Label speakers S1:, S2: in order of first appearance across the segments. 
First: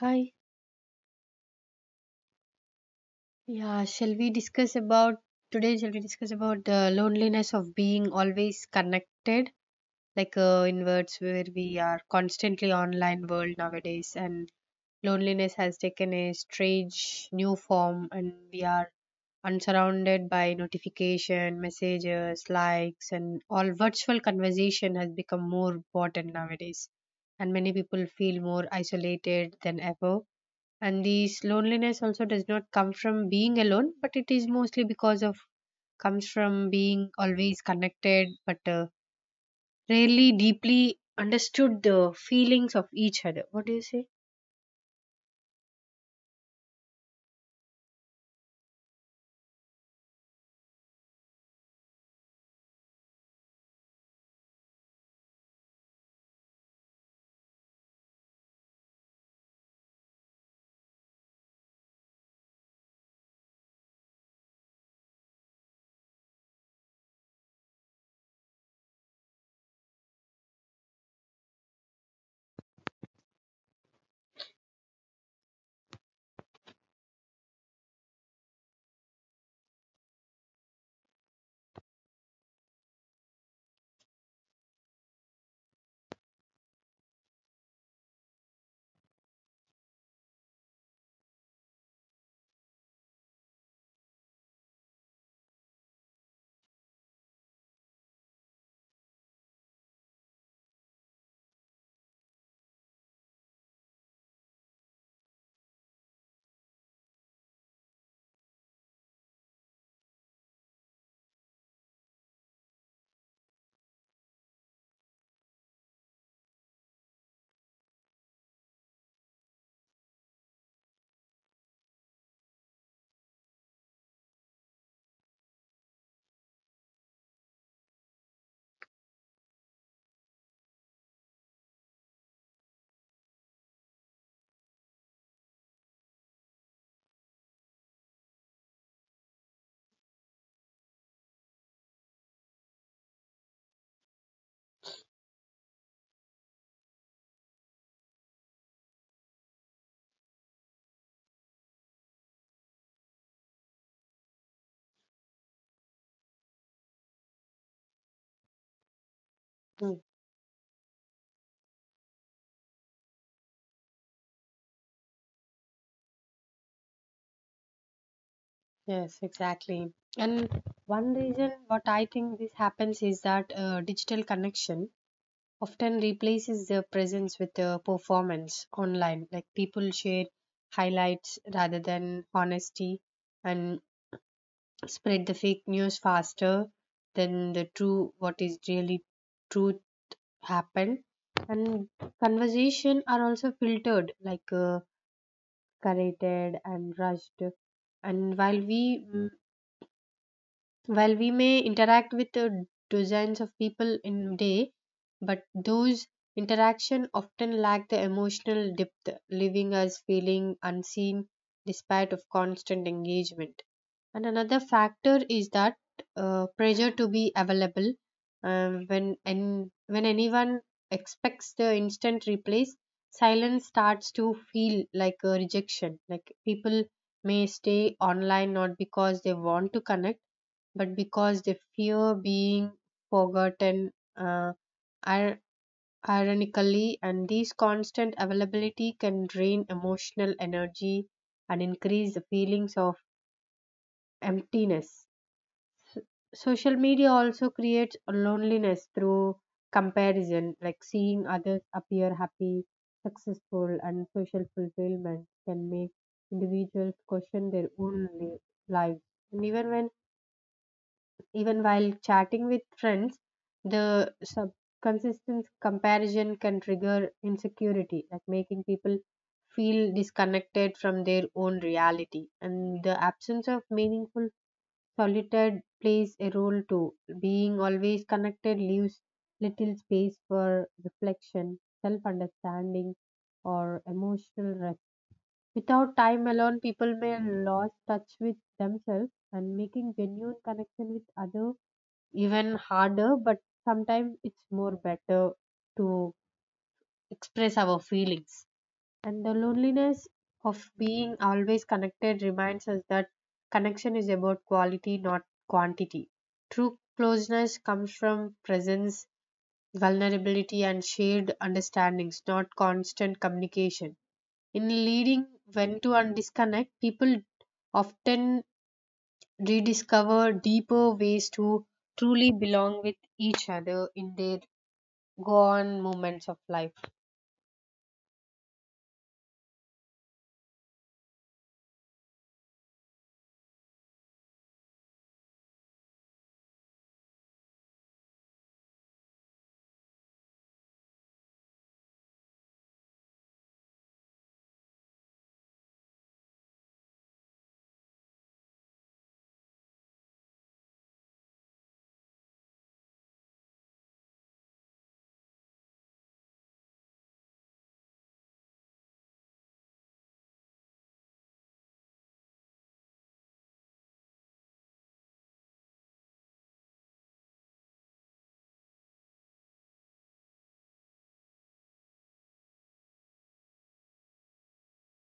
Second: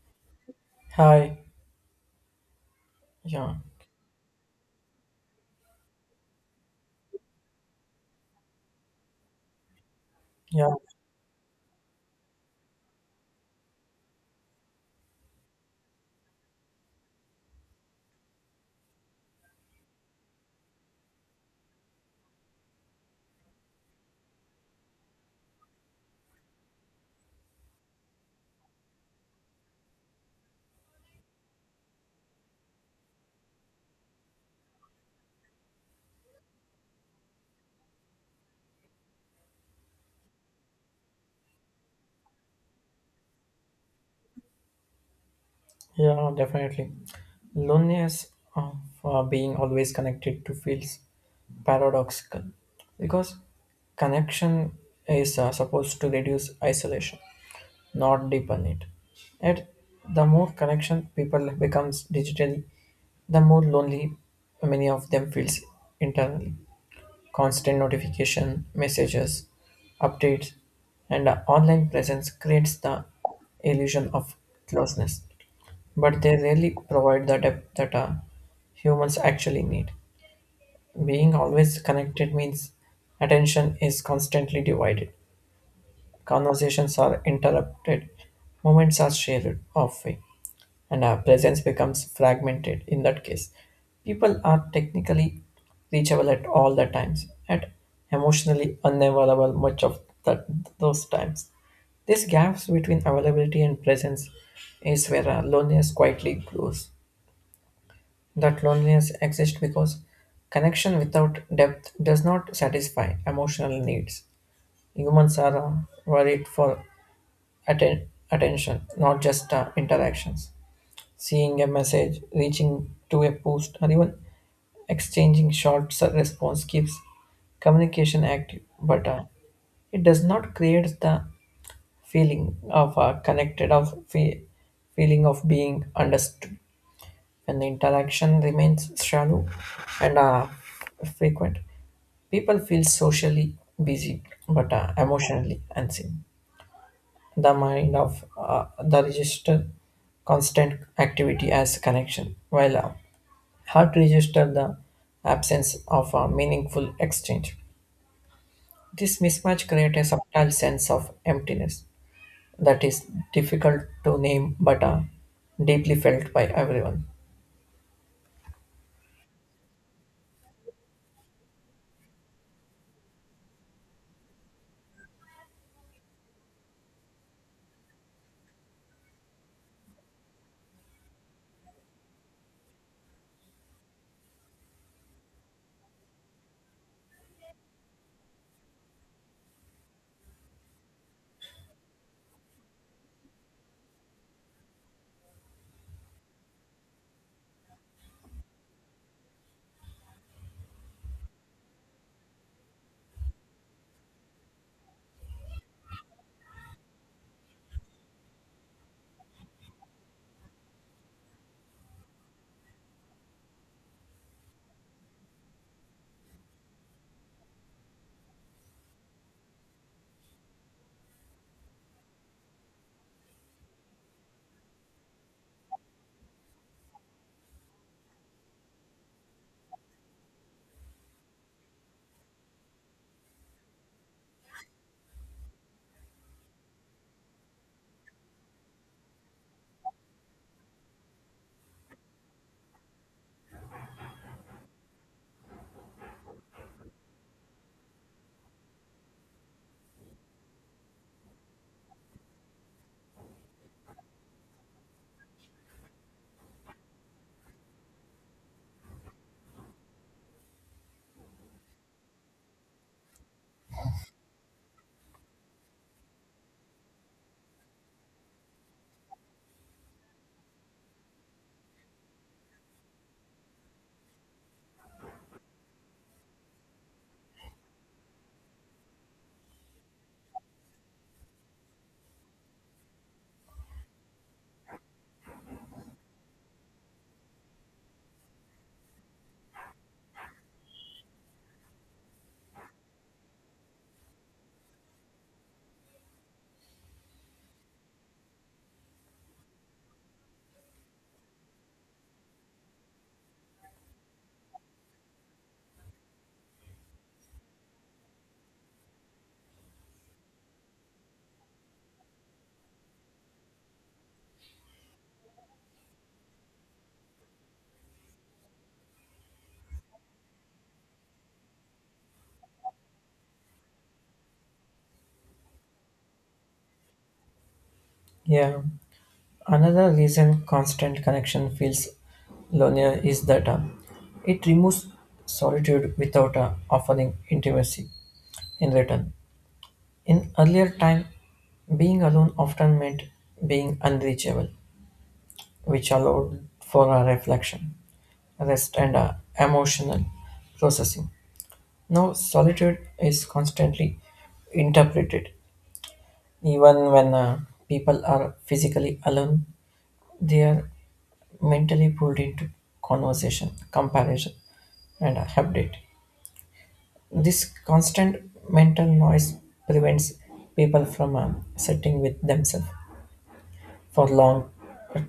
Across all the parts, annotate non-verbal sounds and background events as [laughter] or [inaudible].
S1: Hi.
S2: Hi. Yeah.
S1: Yeah, shall we discuss about today? Shall we discuss about the loneliness of being always connected, like
S2: Yeah.
S1: in words where we are constantly online world nowadays, and loneliness has taken a strange new form, and we are unsurrounded by notification, messages, likes, and all virtual conversation has become more important nowadays, and many people feel more isolated than ever and this loneliness also does not come from being alone but it is mostly because of comes from being always connected but rarely deeply understood the feelings of each other. What do you say?
S2: Yeah. Definitely. Loneliness of being always connected to feels paradoxical because connection is supposed to reduce isolation, not deepen it. Yet, the more connection people becomes digitally, the more lonely many of them feels internally. Constant notification, messages, updates, and a online presence creates the illusion of closeness, but they rarely provide the depth that humans actually need. Being always connected means attention is constantly divided. Conversations are interrupted, moments are shared off way and our presence becomes fragmented. In that case, people are technically reachable at all the times, at emotionally unavailable much of that, those times. These gaps between availability and presence is where our loneliness quietly grows. That loneliness exists because connection without depth does not satisfy emotional needs. Humans are worried for attention, not just interactions. Seeing a message, reaching to a post, or even exchanging response keeps communication active, but it does not create the feeling of connected, feeling of being understood. When the interaction remains shallow and frequent, people feel socially busy but emotionally unseen the mind of the register constant activity as connection, while heart register the absence of a meaningful exchange. This mismatch creates
S1: Mm,
S2: a subtle sense of emptiness that is difficult to name but deeply felt by everyone.
S1: yes, exactly. And one reason what I think this happens is that digital connection often replaces the presence with the performance online, like people share highlights rather than honesty, and spread the fake news faster than the true what is really truth happened. And conversation are also filtered, like curated and rushed. And while we while we may interact with dozens of people in day, but those interaction often lack the emotional depth, leaving us feeling unseen despite of constant engagement. And another factor is that pressure to be available when and when anyone expects the instant replies, silence starts to feel like a rejection. Like people may stay online not because they want to connect, but because they fear being forgotten. Uh, ir- Ironically, and this constant availability can drain emotional energy and increase the feelings of emptiness. Social media also creates a loneliness through comparison, like seeing others appear happy, successful and social fulfillment can make individuals question their own lives. And even when even while chatting with friends, the consistent comparison can trigger insecurity, like making people feel disconnected from their own reality, and the absence of meaningful solitude plays a role too. Being always connected leaves little space for reflection, self understanding, or emotional rest. Without time alone, people may lose touch with themselves, and making genuine connection with others even harder, but sometimes it's more better to express our feelings. And the loneliness of being always connected reminds us that connection is about quality, not quantity. True closeness comes from presence, vulnerability, and shared understandings, not constant communication. In leading when to undisconnect, people often rediscover deeper ways to truly belong with each other in their gone moments of life.
S2: Yeah, another reason constant connection feels lonelier is that it removes solitude without offering intimacy in return. In earlier time, being alone often meant being unreachable, which allowed for a reflection, rest, and a emotional processing. Now, solitude is constantly interpreted. Even when people are physically alone, they are mentally pulled into conversation, comparison, and a update. This constant mental noise prevents people from sitting with themselves for long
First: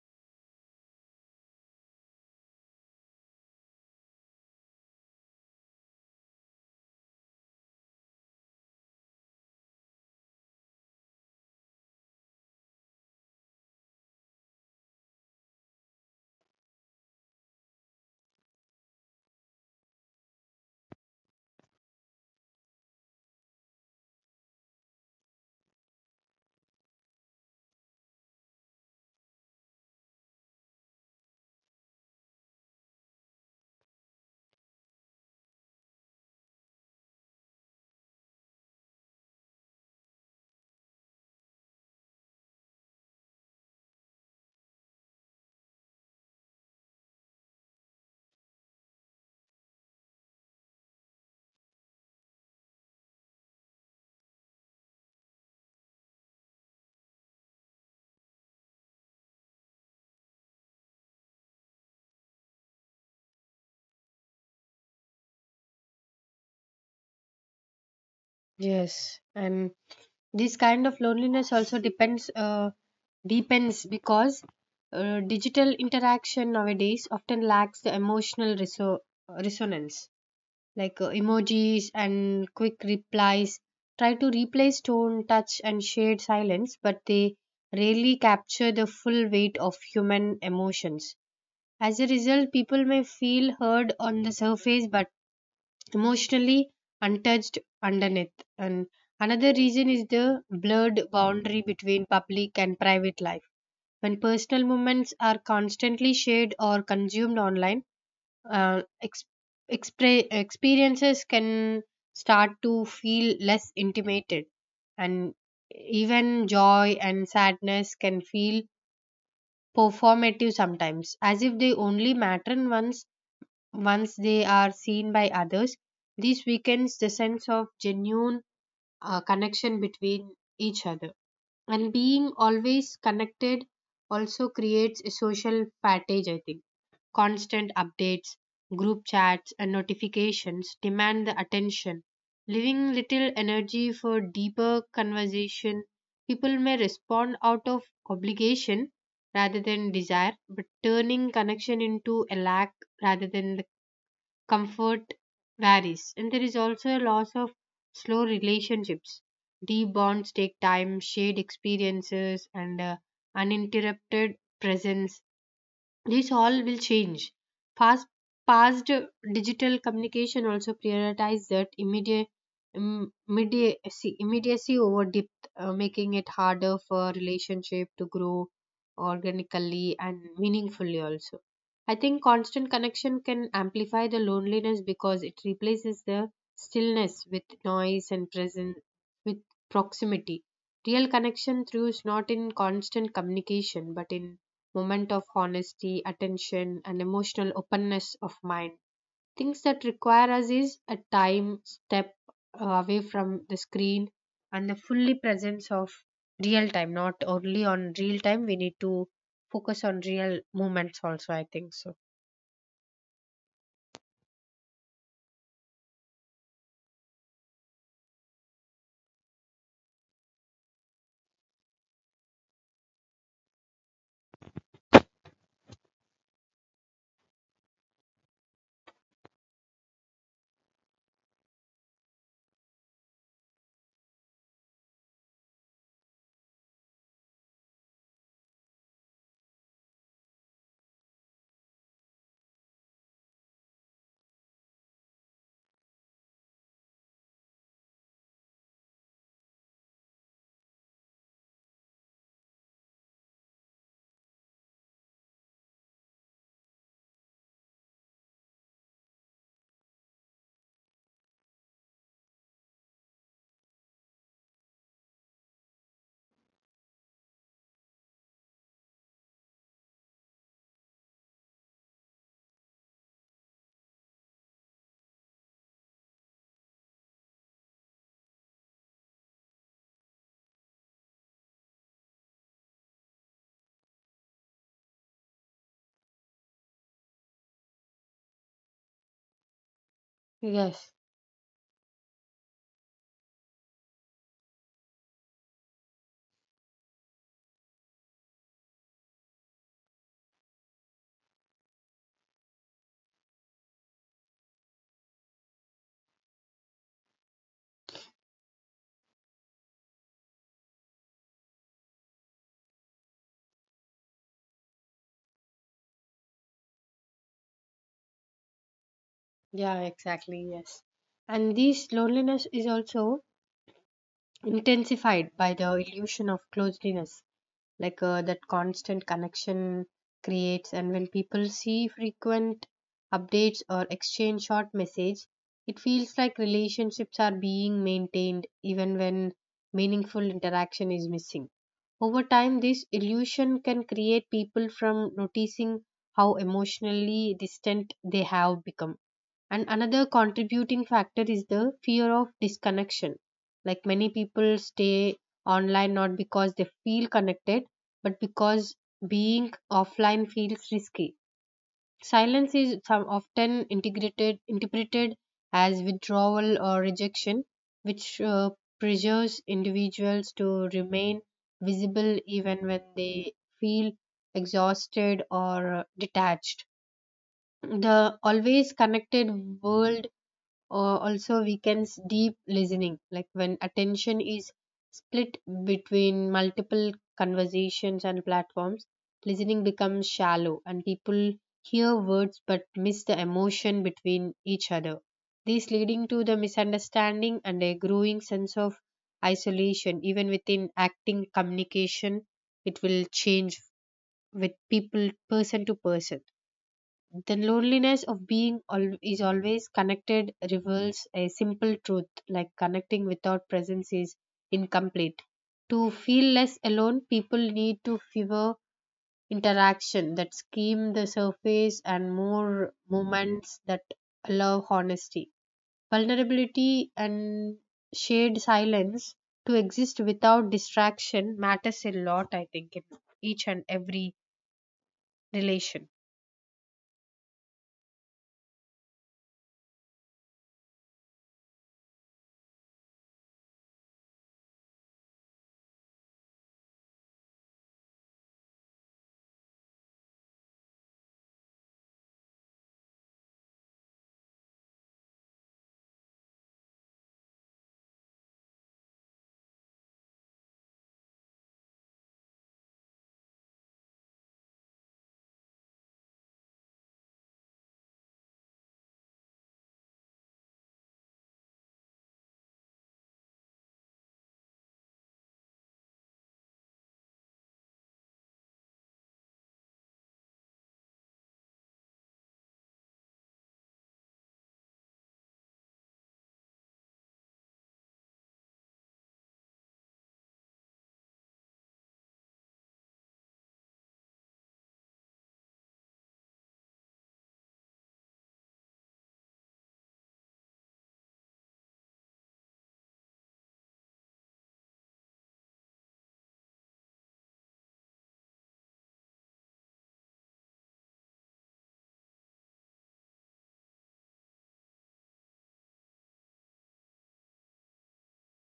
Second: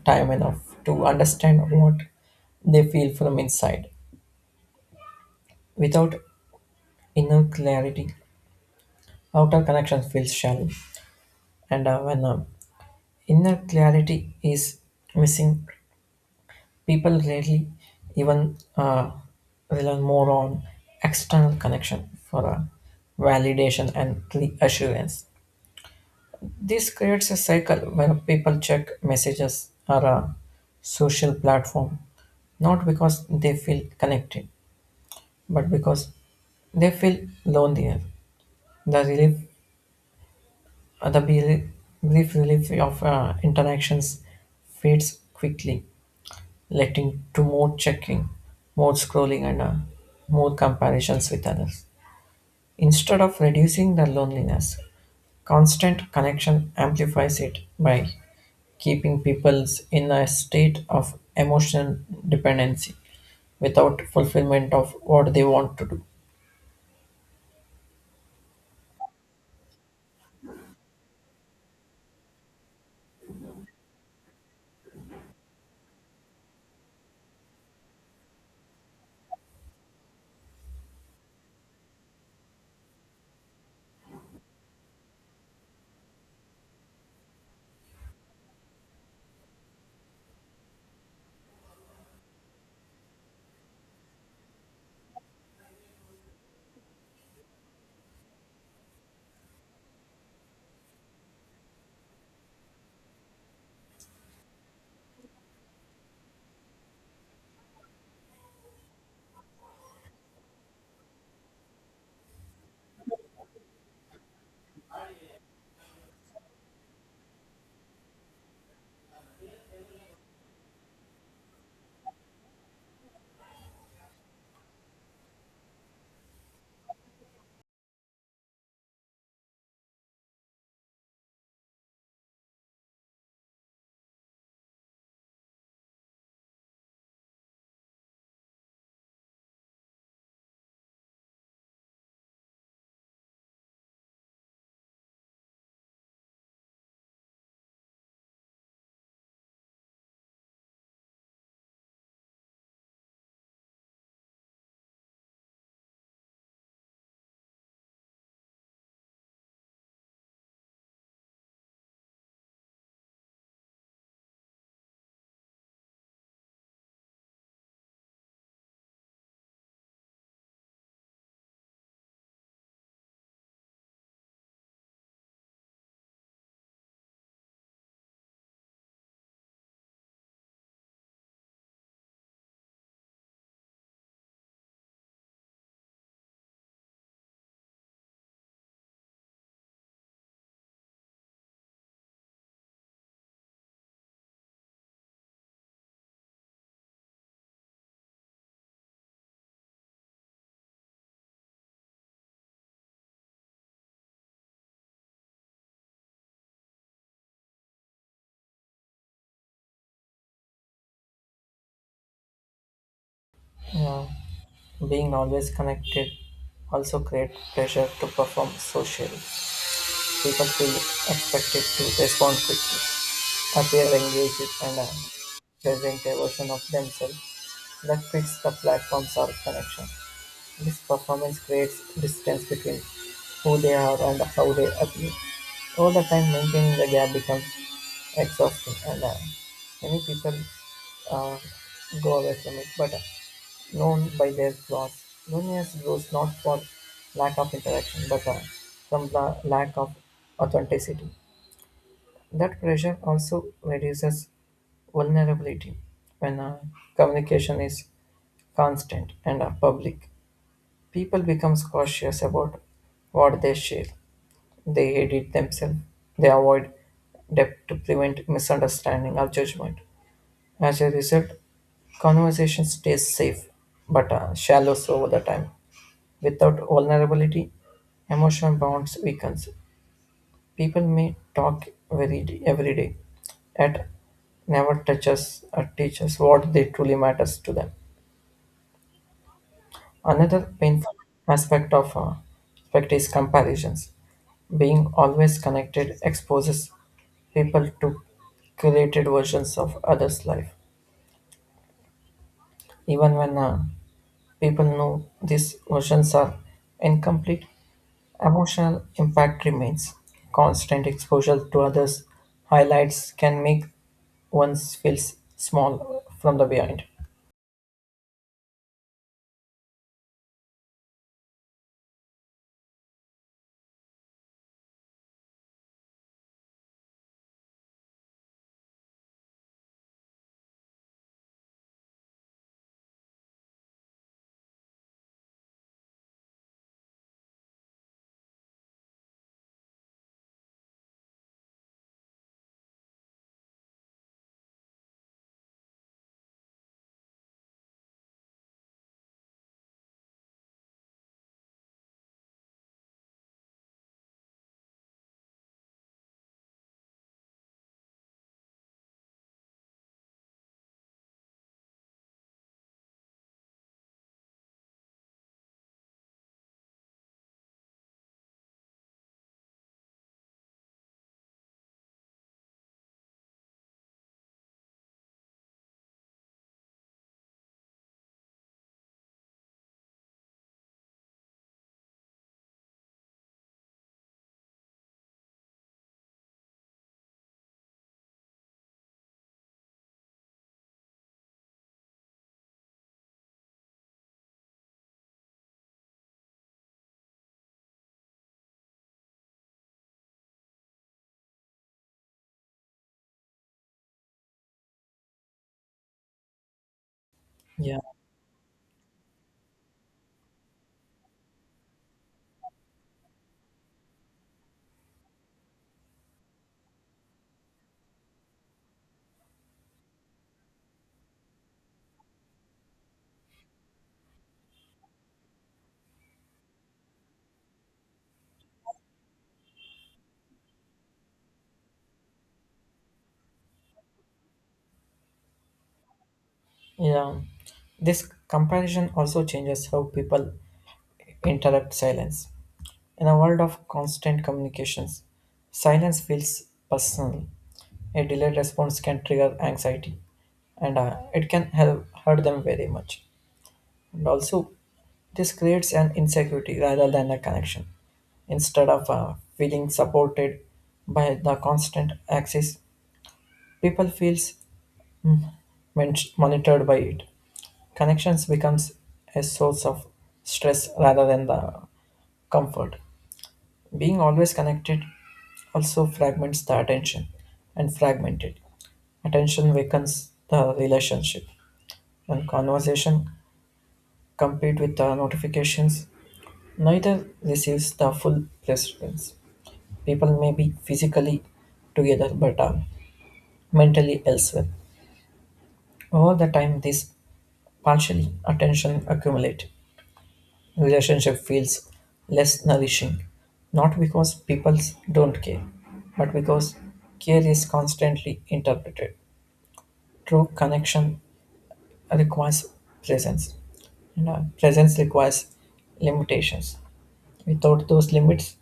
S2: time enough to understand what they feel from inside. Without inner clarity, outer connection feels shallow. And when inner clarity is missing, people rarely even rely more on external connection for validation and reassurance. This creates a cycle where people check messages or a social platform not because they feel connected but because they feel lonelier. The relief, the brief relief of interactions fades quickly, leading to more checking, more scrolling, and more comparisons with others. Instead of reducing the loneliness, constant connection amplifies it by keeping people in a state of emotional dependency without fulfillment of what they want to do.
S1: Yes, and this kind of loneliness also depends deepens because digital interaction nowadays often lacks the emotional resonance. Like emojis and quick replies try to replace tone, touch, and shared silence, but they rarely capture the full weight of human emotions. As a result, people may feel heard on the surface but emotionally untouched underneath. And another reason is the blurred boundary between public and private life. When personal moments are constantly shared or consumed online, uh, ex- experiences can start to feel less intimated, and even joy and sadness can feel performative sometimes, as if they only matter once once they are seen by others. This weakens the sense of genuine connection between each other. And being always connected also creates a social fatigue, I think. Constant updates, group chats, and notifications demand the attention, leaving little energy for deeper conversation. People may respond out of obligation rather than desire, but turning connection into a lack rather than comfort varies. And there is also a loss of slow relationships. Deep bonds take time, shared experiences, and uninterrupted presence, this all will change. Fast, past digital communication also prioritize that immediacy over depth, making it harder for relationship to grow organically and meaningfully also. I think constant connection can amplify the loneliness because it replaces the stillness with noise and presence with proximity. Real connection through is not in constant communication but in moment of honesty, attention, and emotional openness of mind. Things that require us is a time step away from the screen and the fully presence of real time, not only on real time, we need to focus on real moments also, I think so.
S2: Yeah. Being always connected also creates pressure to perform socially. People feel expected to respond quickly, appear engaged, and present a version of themselves that fits the platforms or connection. This performance creates distance between who they are and how they appear. Over the time, maintaining the gap becomes exhausting and many people uh, go away from it but known by their flaws loneliness grows not for lack of interaction but from the lack of authenticity that pressure also reduces vulnerability when communication is constant and public people becomes cautious about what they share. They edit themselves. They avoid depth to prevent misunderstanding or judgment. As a result, conversation stays safe but shallow so over the time. Without vulnerability, emotional bonds weakens. People may talk every day, yet never touches or teaches what they truly matters to them. Another painful
S1: Yes,
S2: aspect of uh, aspect is comparisons. Being always connected exposes people to curated versions of others' life. Even when people know these versions are incomplete, emotional impact remains. Constant exposure to others' highlights can make one feel small from the behind.
S1: yeah, exactly, yes. And this loneliness is also intensified by the illusion of closeness, like that constant connection creates, and when people see frequent updates or exchange short message, it feels like relationships are being maintained even when meaningful interaction is missing. Over time this illusion can create people from noticing how emotionally distant they have become. And another contributing factor is the fear of disconnection. Like many people stay online not because they feel connected, but because being offline feels risky. Silence is some often integrated, interpreted as withdrawal or rejection, which pressures individuals to remain visible even when they feel exhausted or detached. The always connected world or also we weakens deep listening, like when attention is split between multiple conversations and platforms, listening becomes shallow and people hear words but miss the emotion between each other. This leading to the misunderstanding and a growing sense of isolation even within acting communication. It will change with people person to person. The
S2: Yeah,
S1: loneliness of being al- is always connected reveals a simple truth, like connecting without presence is incomplete. To feel less alone, people need to fewer interaction that skim the surface and more moments that allow honesty. Vulnerability and shared silence to exist without distraction matters a lot, I think, in each and every relation.
S2: yeah. This comparison also changes how people interrupt silence. In a world of constant communications, silence feels personal. A delayed response can trigger anxiety and it can help hurt them very much. And also, this creates an insecurity rather than a connection. Instead of feeling supported by the constant access, people feels monitored by it. Connections becomes a source of stress rather than the comfort. Being always connected also fragments the attention and fragmented. Attention weakens the relationship. When conversation compete with the notifications, neither receives the full presence. People may be physically together but are mentally elsewhere. Over the time this partially attention accumulate. Relationship feels less nourishing, not because people don't care, but because care is constantly interpreted. True connection requires presence, and presence requires limitations. Without those limits,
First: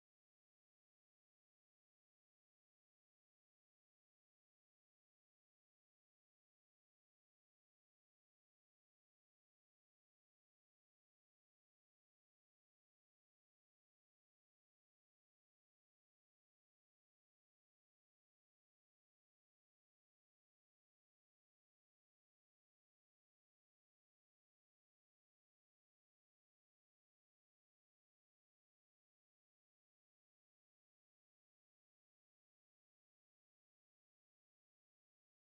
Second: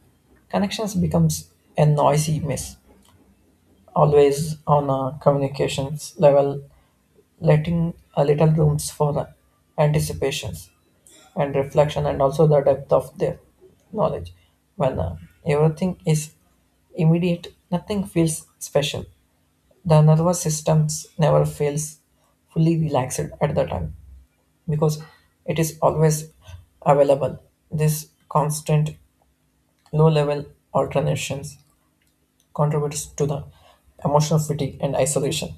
S2: connections becomes a noisy mess. Always on a communications level, letting a little rooms for anticipations and reflection and also the depth of their knowledge. When everything is immediate, nothing feels special. The nervous systems never feels fully relaxed at the time because it is always available. This constant low level alternations contributes to the emotional fatigue and isolation.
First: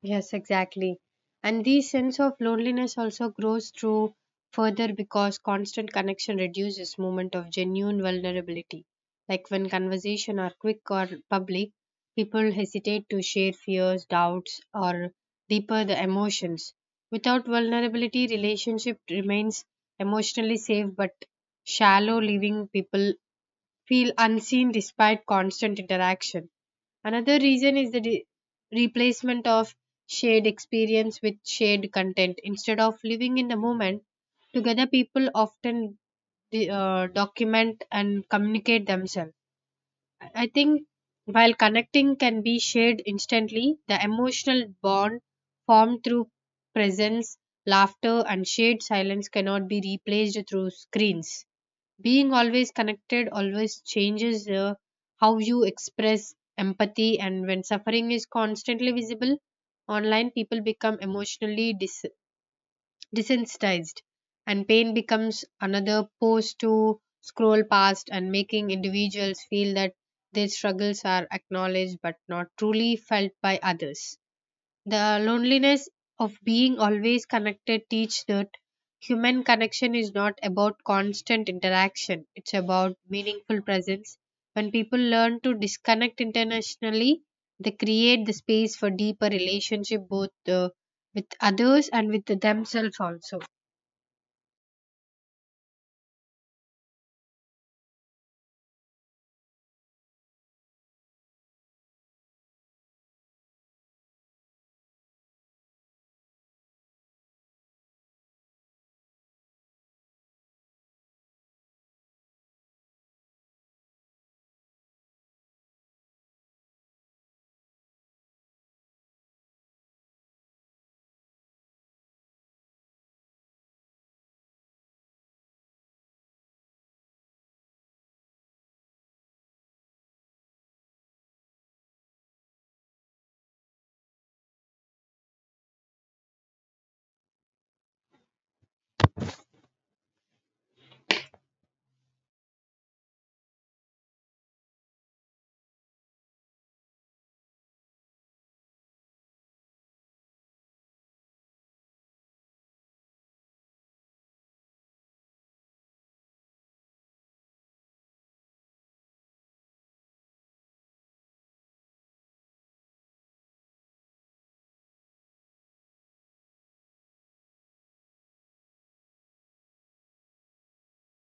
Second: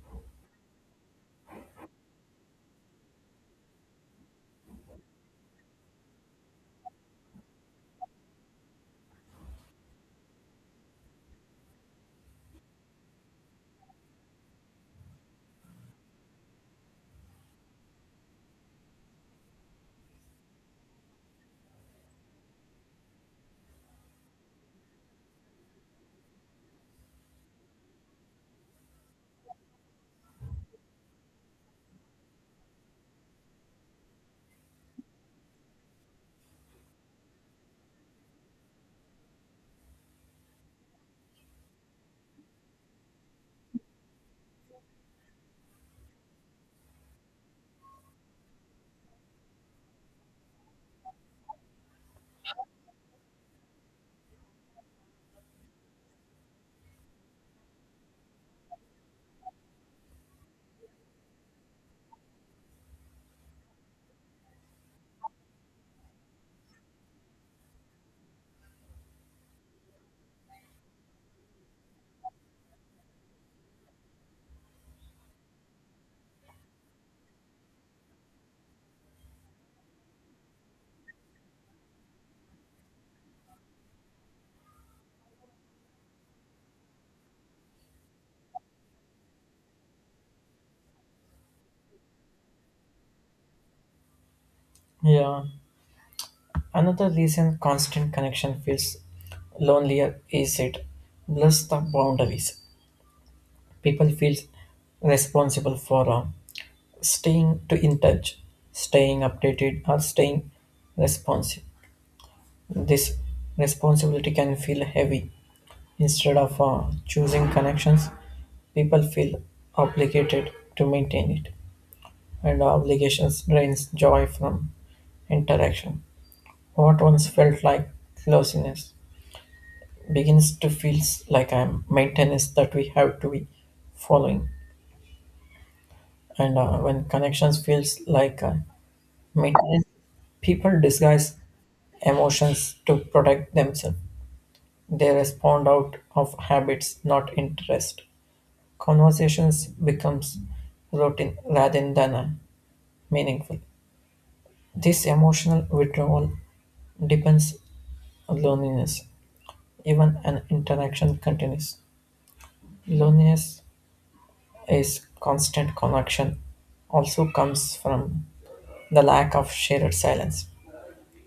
S1: Yes, exactly. And this sense of loneliness also grows through further because constant connection reduces moment of genuine vulnerability. Like when conversation are quick or public, people hesitate to share fears, doubts, or deeper the emotions. Without vulnerability, relationship remains emotionally safe but shallow, leaving people feel unseen despite constant interaction. Another reason is the replacement of shared experience with shared content. Instead of living in the moment, together people often document and communicate themselves. I think while connecting can be shared instantly, the emotional bond formed through presence, laughter, and shared silence cannot be replaced through screens. Being always connected always changes how you express empathy, and when suffering is constantly visible online, people become emotionally desensitized, and pain becomes another post to scroll past, and making individuals feel that their struggles are acknowledged but not truly felt by others. The loneliness of being always connected teach that human connection is not about constant interaction. It's about meaningful presence. When people learn to disconnect internationally, they create the space for deeper relationship both with others and with themselves also.
S2: Yeah. Another reason constant connection feels lonelier is it blurs the boundaries. People feel responsible for staying to in touch, staying updated or staying responsive. This responsibility can feel heavy. Instead of choosing connections, people feel obligated to maintain it, and obligations drains joy from interaction. What once felt like closeness begins to feel like a maintenance that we have to be following. And when connections feels like maintenance, people disguise emotions to protect themselves. They respond out of habits, not interest. Conversations becomes routine rather than meaningful. This emotional withdrawal depends on loneliness even an interaction continues. Loneliness is constant connection also comes from the lack of shared silence.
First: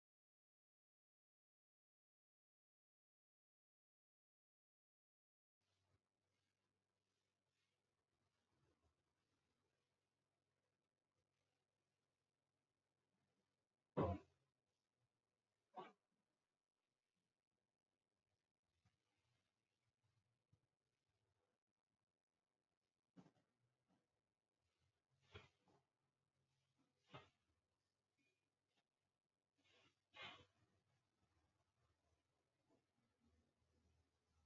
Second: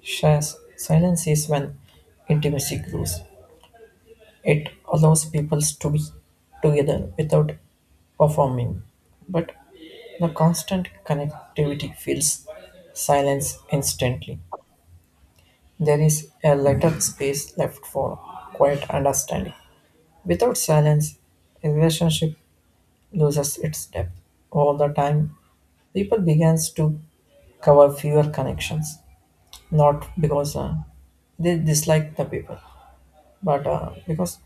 S2: Silence is when intimacy grows. It allows people to be together without performing. But the constant connectivity fills silence instantly. There is a little space left for quiet understanding. Without silence, a relationship loses its depth. All the time, people begins to cover fewer connections, not because they dislike the people, but because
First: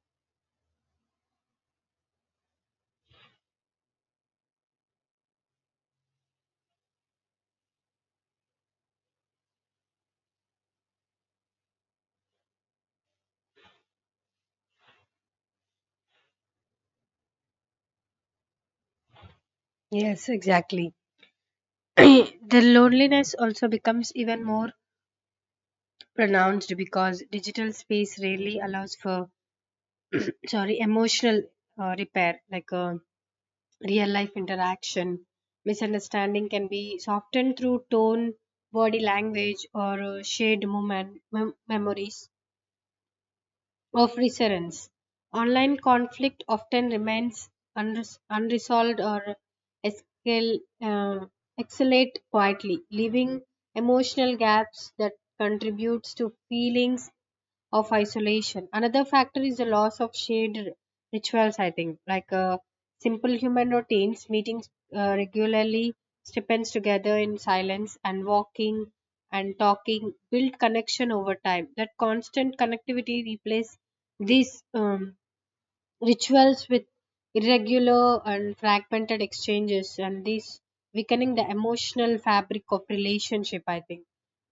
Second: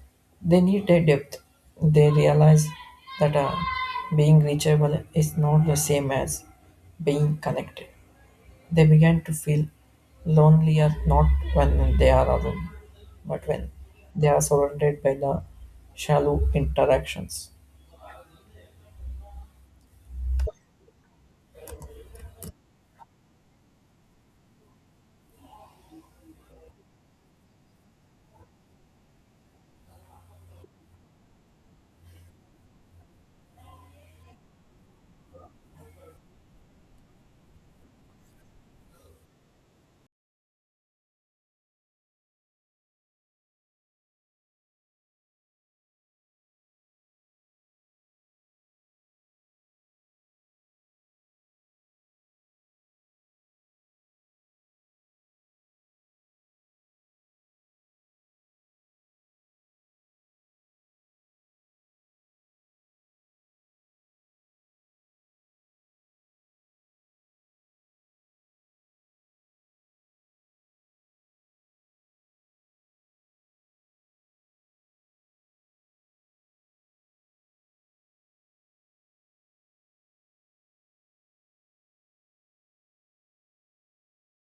S2: they need a depth. They realize that being reachable is not the same as being connected. They begin to feel lonelier not when they are alone but when they are surrounded by the shallow interactions.
S1: Yes, exactly. [clears throat] The loneliness also becomes even more pronounced because digital space rarely allows for [clears throat] sorry emotional repair like real life interaction. Misunderstanding can be softened through tone, body language, or shared moment, memories of recurrence. Online conflict often remains unresolved or escal- uh, escalate quietly, leaving emotional gaps that contributes to feelings of isolation. Another factor is the loss of shared rituals, I think, like simple human routines, meetings regularly, stipends together in silence, and walking and talking build connection over time. That constant connectivity replaces these rituals with irregular and fragmented exchanges, and these weakening the emotional fabric of relationship, I think.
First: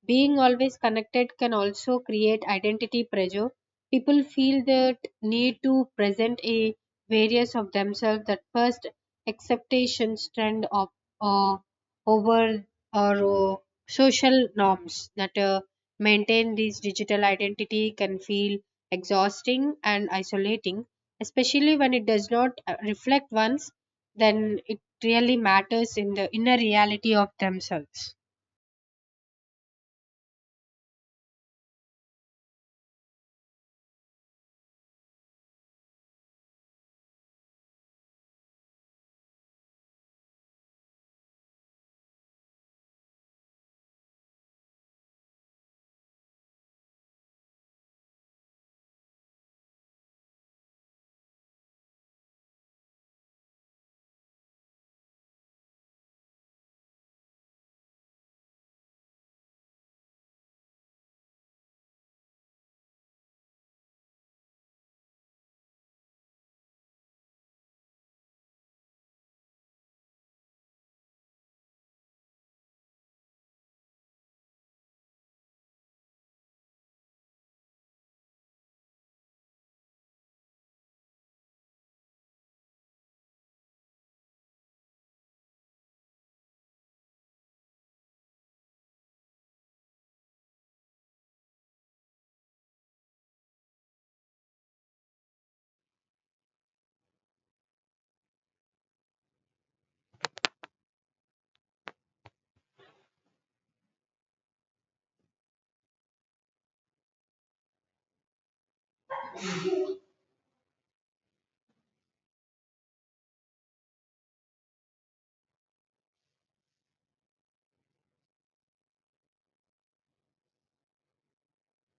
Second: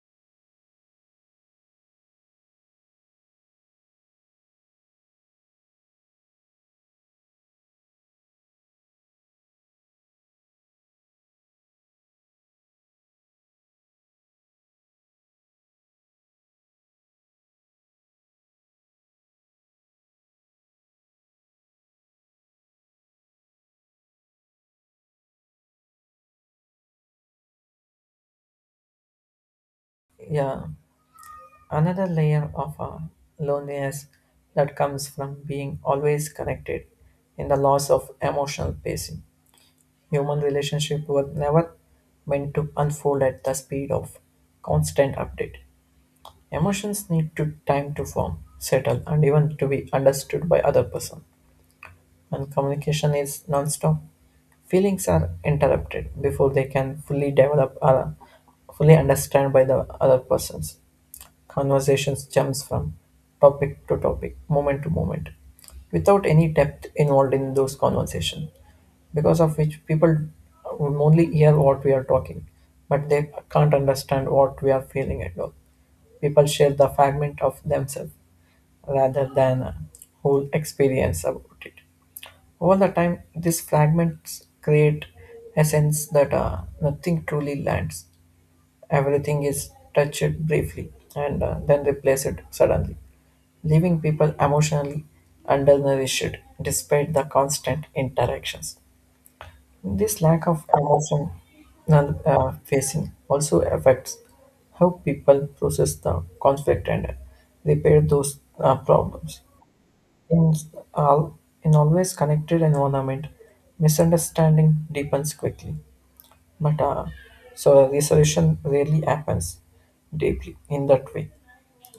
S1: Being always connected can also create identity pressure. People feel that need to present a various of themselves that first acceptations trend of uh, over or social norms that maintain these digital identity can feel exhausting and isolating, especially when it does not reflect one's, then it really matters in the inner reality of themselves.
S2: Yeah, another layer of loneliness that comes from being always connected in the loss of emotional pacing. Human relationships were never meant to unfold at the speed of constant update. Emotions need to time to form, settle, and even to be understood by other person. When communication is non-stop, feelings are interrupted before they can fully develop or fully understand by the other persons. Conversations jumps from topic to topic, moment to moment, without any depth involved in those conversations because of which people will only hear what we are talking, but they can't understand what we are feeling at all. People share the fragment of themselves rather than a whole experience about it. Over the time, these fragments create a sense that nothing truly lands. Everything is touched briefly and then replaced suddenly, leaving people emotionally undernourished despite the constant interactions. This lack of emotion and facing also affects how people process the conflict and repair those problems. In all, in always connected environment, misunderstanding deepens quickly, but so a resolution rarely happens deeply in that way.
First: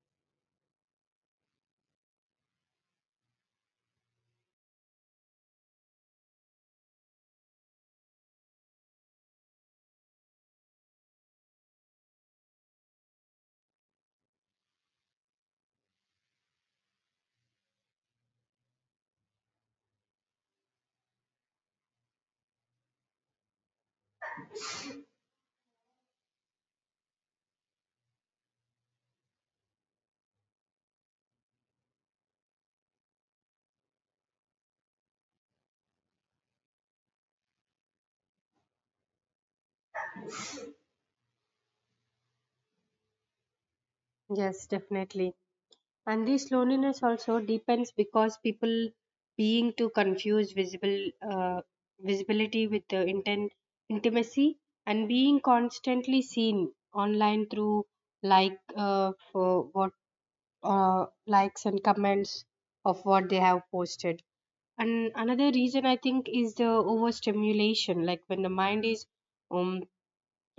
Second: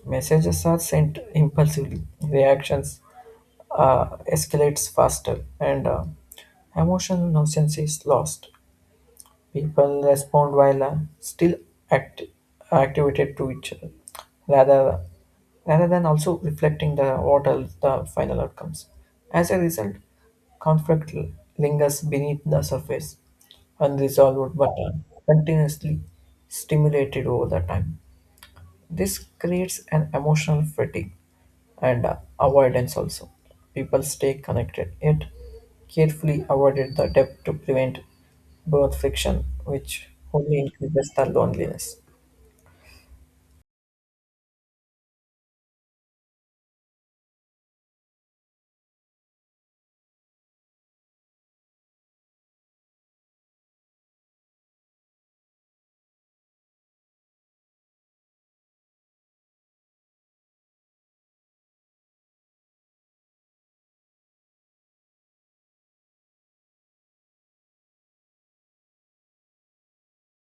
S2: Messages are sent impulsively, reactions escalates faster, and emotional nonsense is lost. People respond while still act- activated to each other, rather rather than also reflecting the what are the final outcomes. As a result, conflict lingers beneath the surface, unresolved but continuously stimulated over the time. This creates an emotional fatigue and avoidance also. People stay connected yet carefully avoided the depth to prevent birth friction, which only increases the loneliness.
S1: Yes, definitely. And this loneliness also depends because people being too confuse visible visibility with the intent intimacy and being constantly seen online through like for what likes and comments of what they have posted. And another reason I think is the overstimulation, like when the mind is um,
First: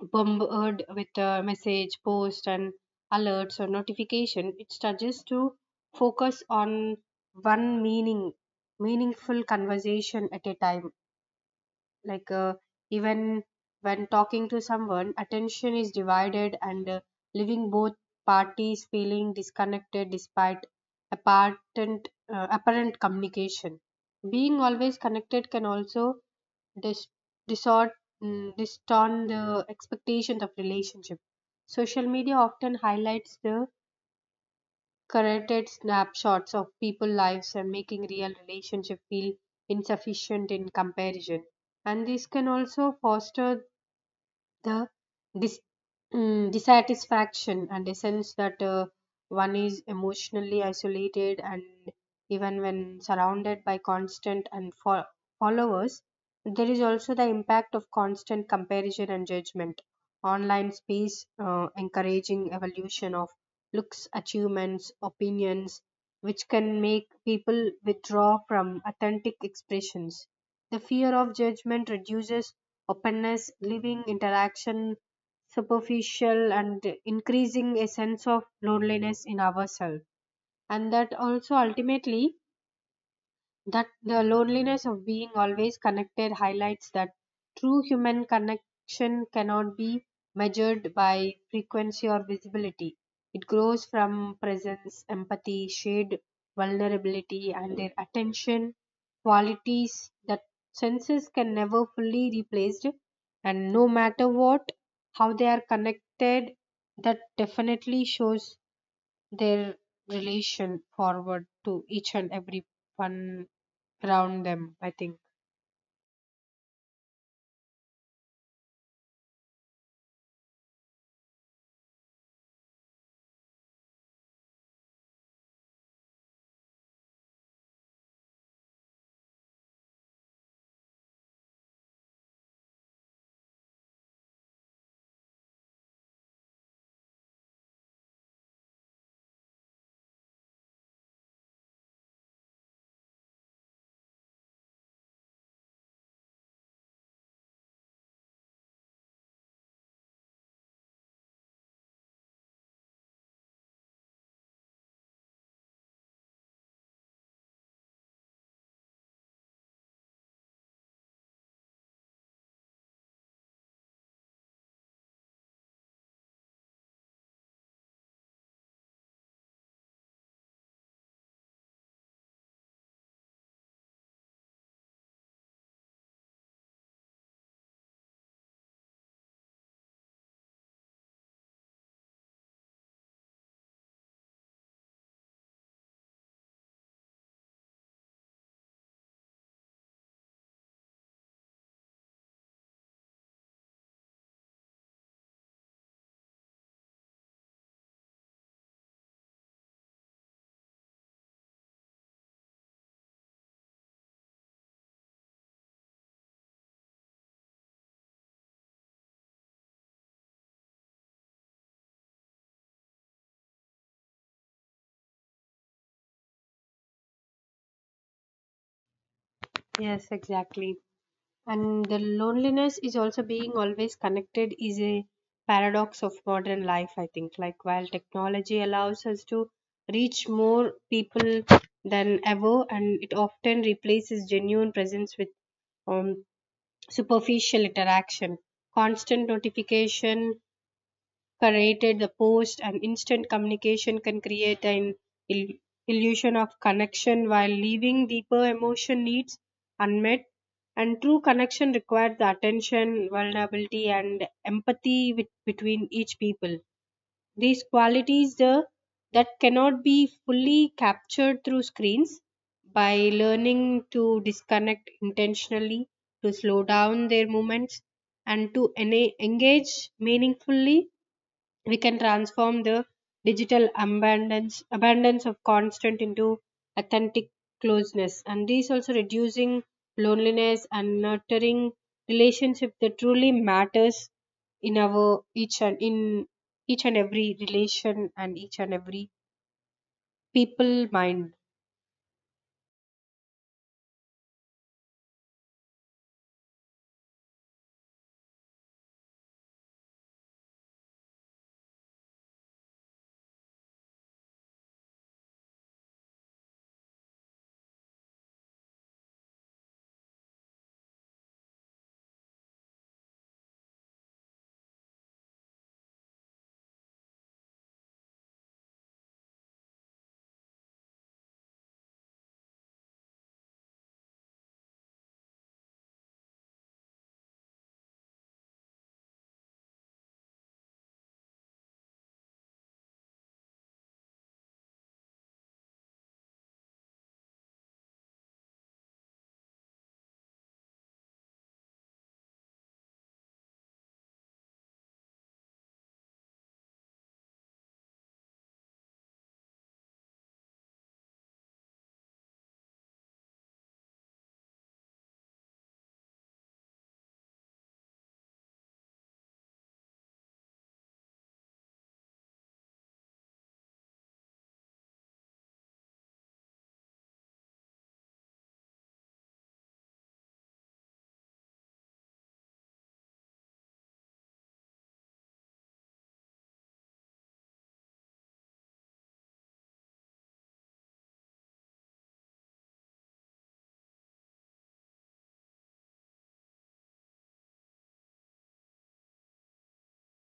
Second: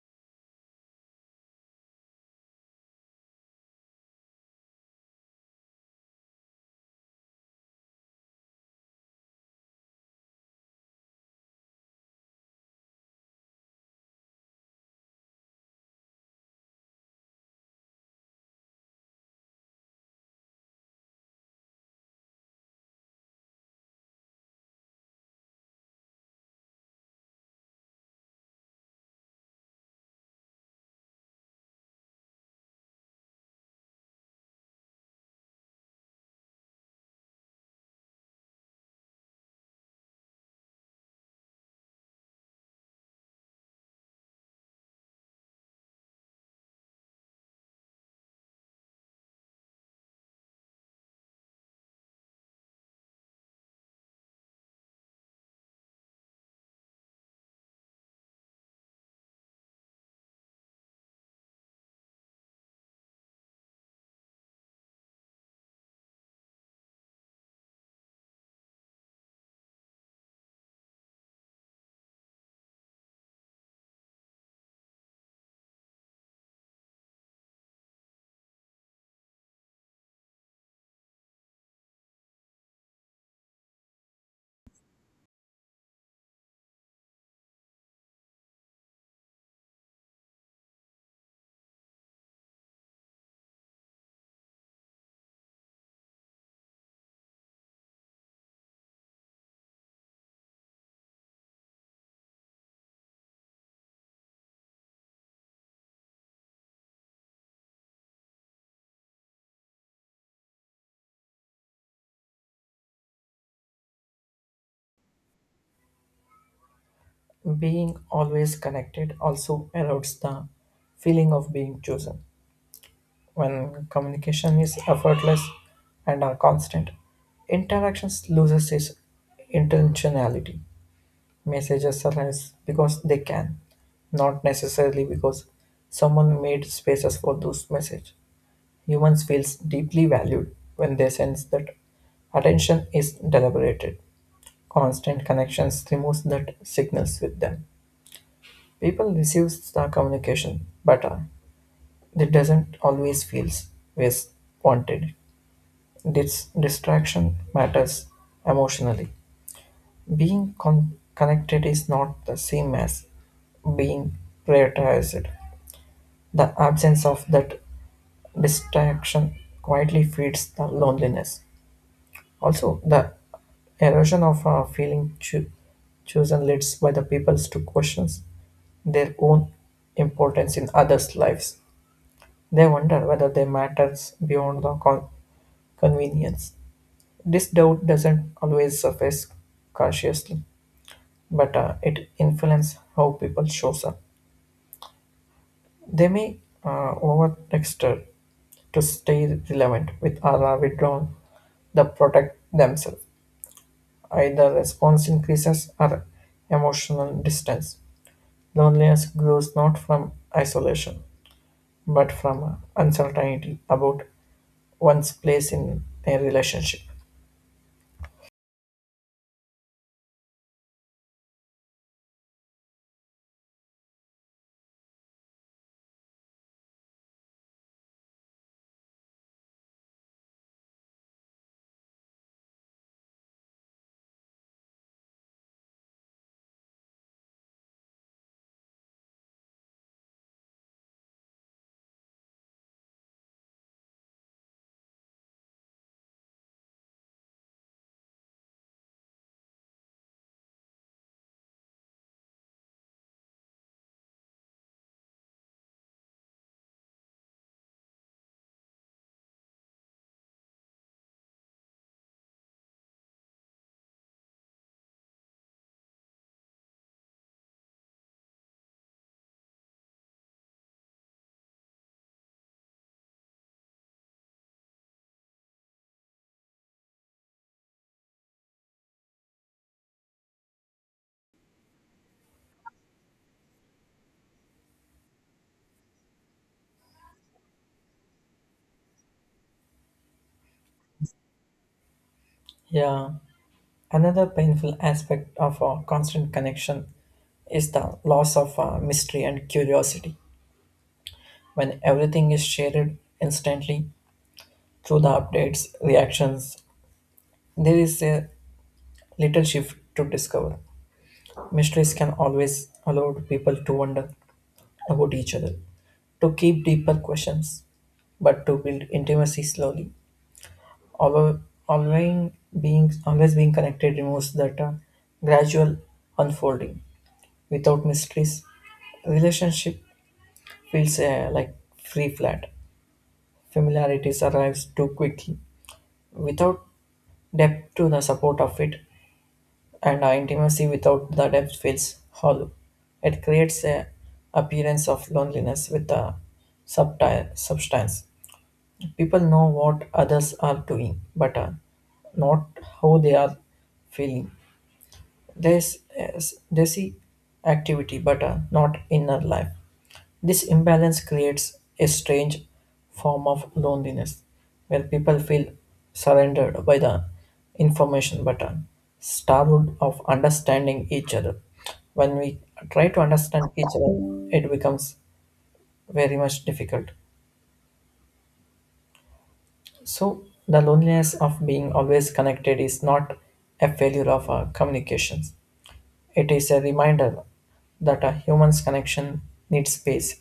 S1: bombarded with a message, post, and alerts or notification, it struggles to focus on one meaning, meaningful conversation at a time, like even when talking to someone attention is divided, and leaving both parties feeling disconnected despite apparent communication. Being always connected can also dis- distort mm, distort the expectations of relationship. Social media often highlights the curated snapshots of people's lives and making real relationship feel insufficient in comparison, and this can also foster the dis dissatisfaction and a sense that one is emotionally isolated and even when surrounded by constant and followers. There is also the impact of constant comparison and judgment. Online space encouraging evolution of looks, achievements, opinions, which can make people withdraw from authentic expressions. The fear of judgment reduces openness, leaving interaction superficial and increasing a sense of loneliness in ourselves. And that also ultimately that the loneliness of being always connected highlights that true human connection cannot be measured by frequency or visibility. It grows from presence, empathy, shared vulnerability, and their attention qualities that senses can never fully replace. And no matter what, how they are connected, that definitely shows their relation forward to each and every one around them, I think.
S2: Being always connected also allows the feeling of being chosen. When communication is effortless and are constant, interactions loses its intentionality. Messages arise because they can, not necessarily because someone made spaces for those messages. Humans feels deeply valued when they sense that attention is deliberated. Constant connections removes that signals with them. People receives the communication, but it doesn't always feels as wanted. This distraction matters emotionally. Being connected is not the same as being prioritized. The absence of that distraction quietly feeds the loneliness. Also, the erosion of feeling chosen leads by the peoples to questions their own importance in others' lives. They wonder whether they matters beyond the convenience. This doubt doesn't always surface consciously, but it influences how people shows up. They may over texture to stay relevant with or withdrawn the protect themselves. Either response increases or emotional distance. Loneliness grows not from isolation but from uncertainty about one's place in a relationship.
S1: Yes, exactly. And the loneliness is also being always connected is a paradox of modern life, I think, like while technology allows us to reach more people than ever, and it often replaces genuine presence with um, superficial interaction. Constant notification created the post and instant communication can create an il- illusion of connection while leaving deeper emotion needs unmet. And true connection requires the attention, vulnerability and empathy with, between each people. These qualities the, that cannot be fully captured through screens. By learning to disconnect intentionally, to slow down their movements and to engage meaningfully, we can transform the digital abundance of constant into authentic closeness, and these also reducing loneliness and nurturing relationship that truly matters in our each and in each and every relation and each and every people mind.
S2: Yeah, another painful aspect of a constant connection is the loss of mystery and curiosity. When everything is shared instantly through the updates, reactions, there is a little shift to discover. Mysteries can always allow people to wonder about each other, to keep deeper questions, but to build intimacy slowly. Although always being always being connected removes that gradual unfolding. Without mysteries, relationship feels like free flat. Familiarities arrives too quickly without depth to the support of it, and our intimacy without the depth feels hollow. It creates a appearance of loneliness with the substance. People know what others are doing, but not how they are feeling. There's activity, but not inner life. This imbalance creates a strange form of loneliness where people feel surrendered by the information but are starved of understanding each other. When we try to understand each other, it becomes very much difficult. So, the loneliness of being always connected is not a failure of our communications, it is a reminder that a human's connection needs space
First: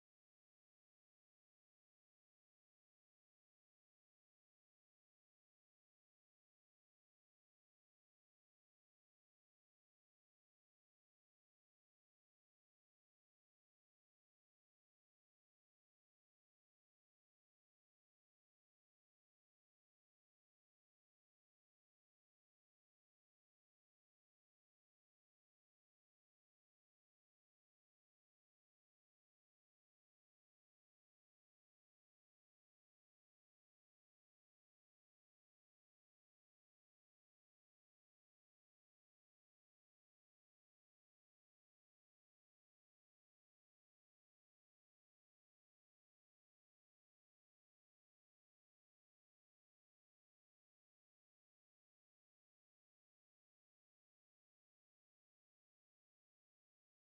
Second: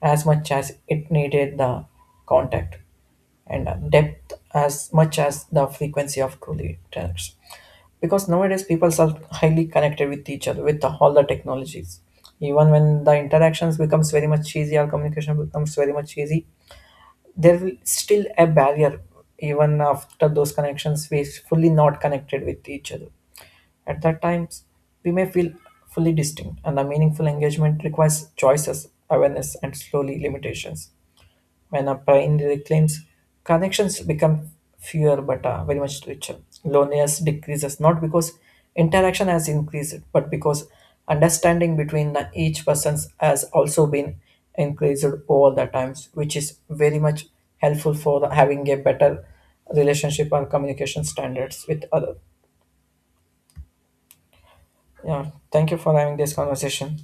S2: as much as it needed the contact and depth as much as the frequency of truly interacts. Because nowadays people are highly connected with each other with all the technologies. Even when the interactions becomes very much easy, our communication becomes very much easy, there will still a barrier even after those connections we fully not connected with each other at that times we may feel fully distinct and the meaningful engagement requires choices awareness and slowly limitations when a brain reclaims, connections become fewer but very much richer. Loneliness decreases not because interaction has increased, but because understanding between the each persons has also been increased over the times, which is very much helpful for the, having a better relationship and communication standards with other. Yeah, thank you for having this conversation.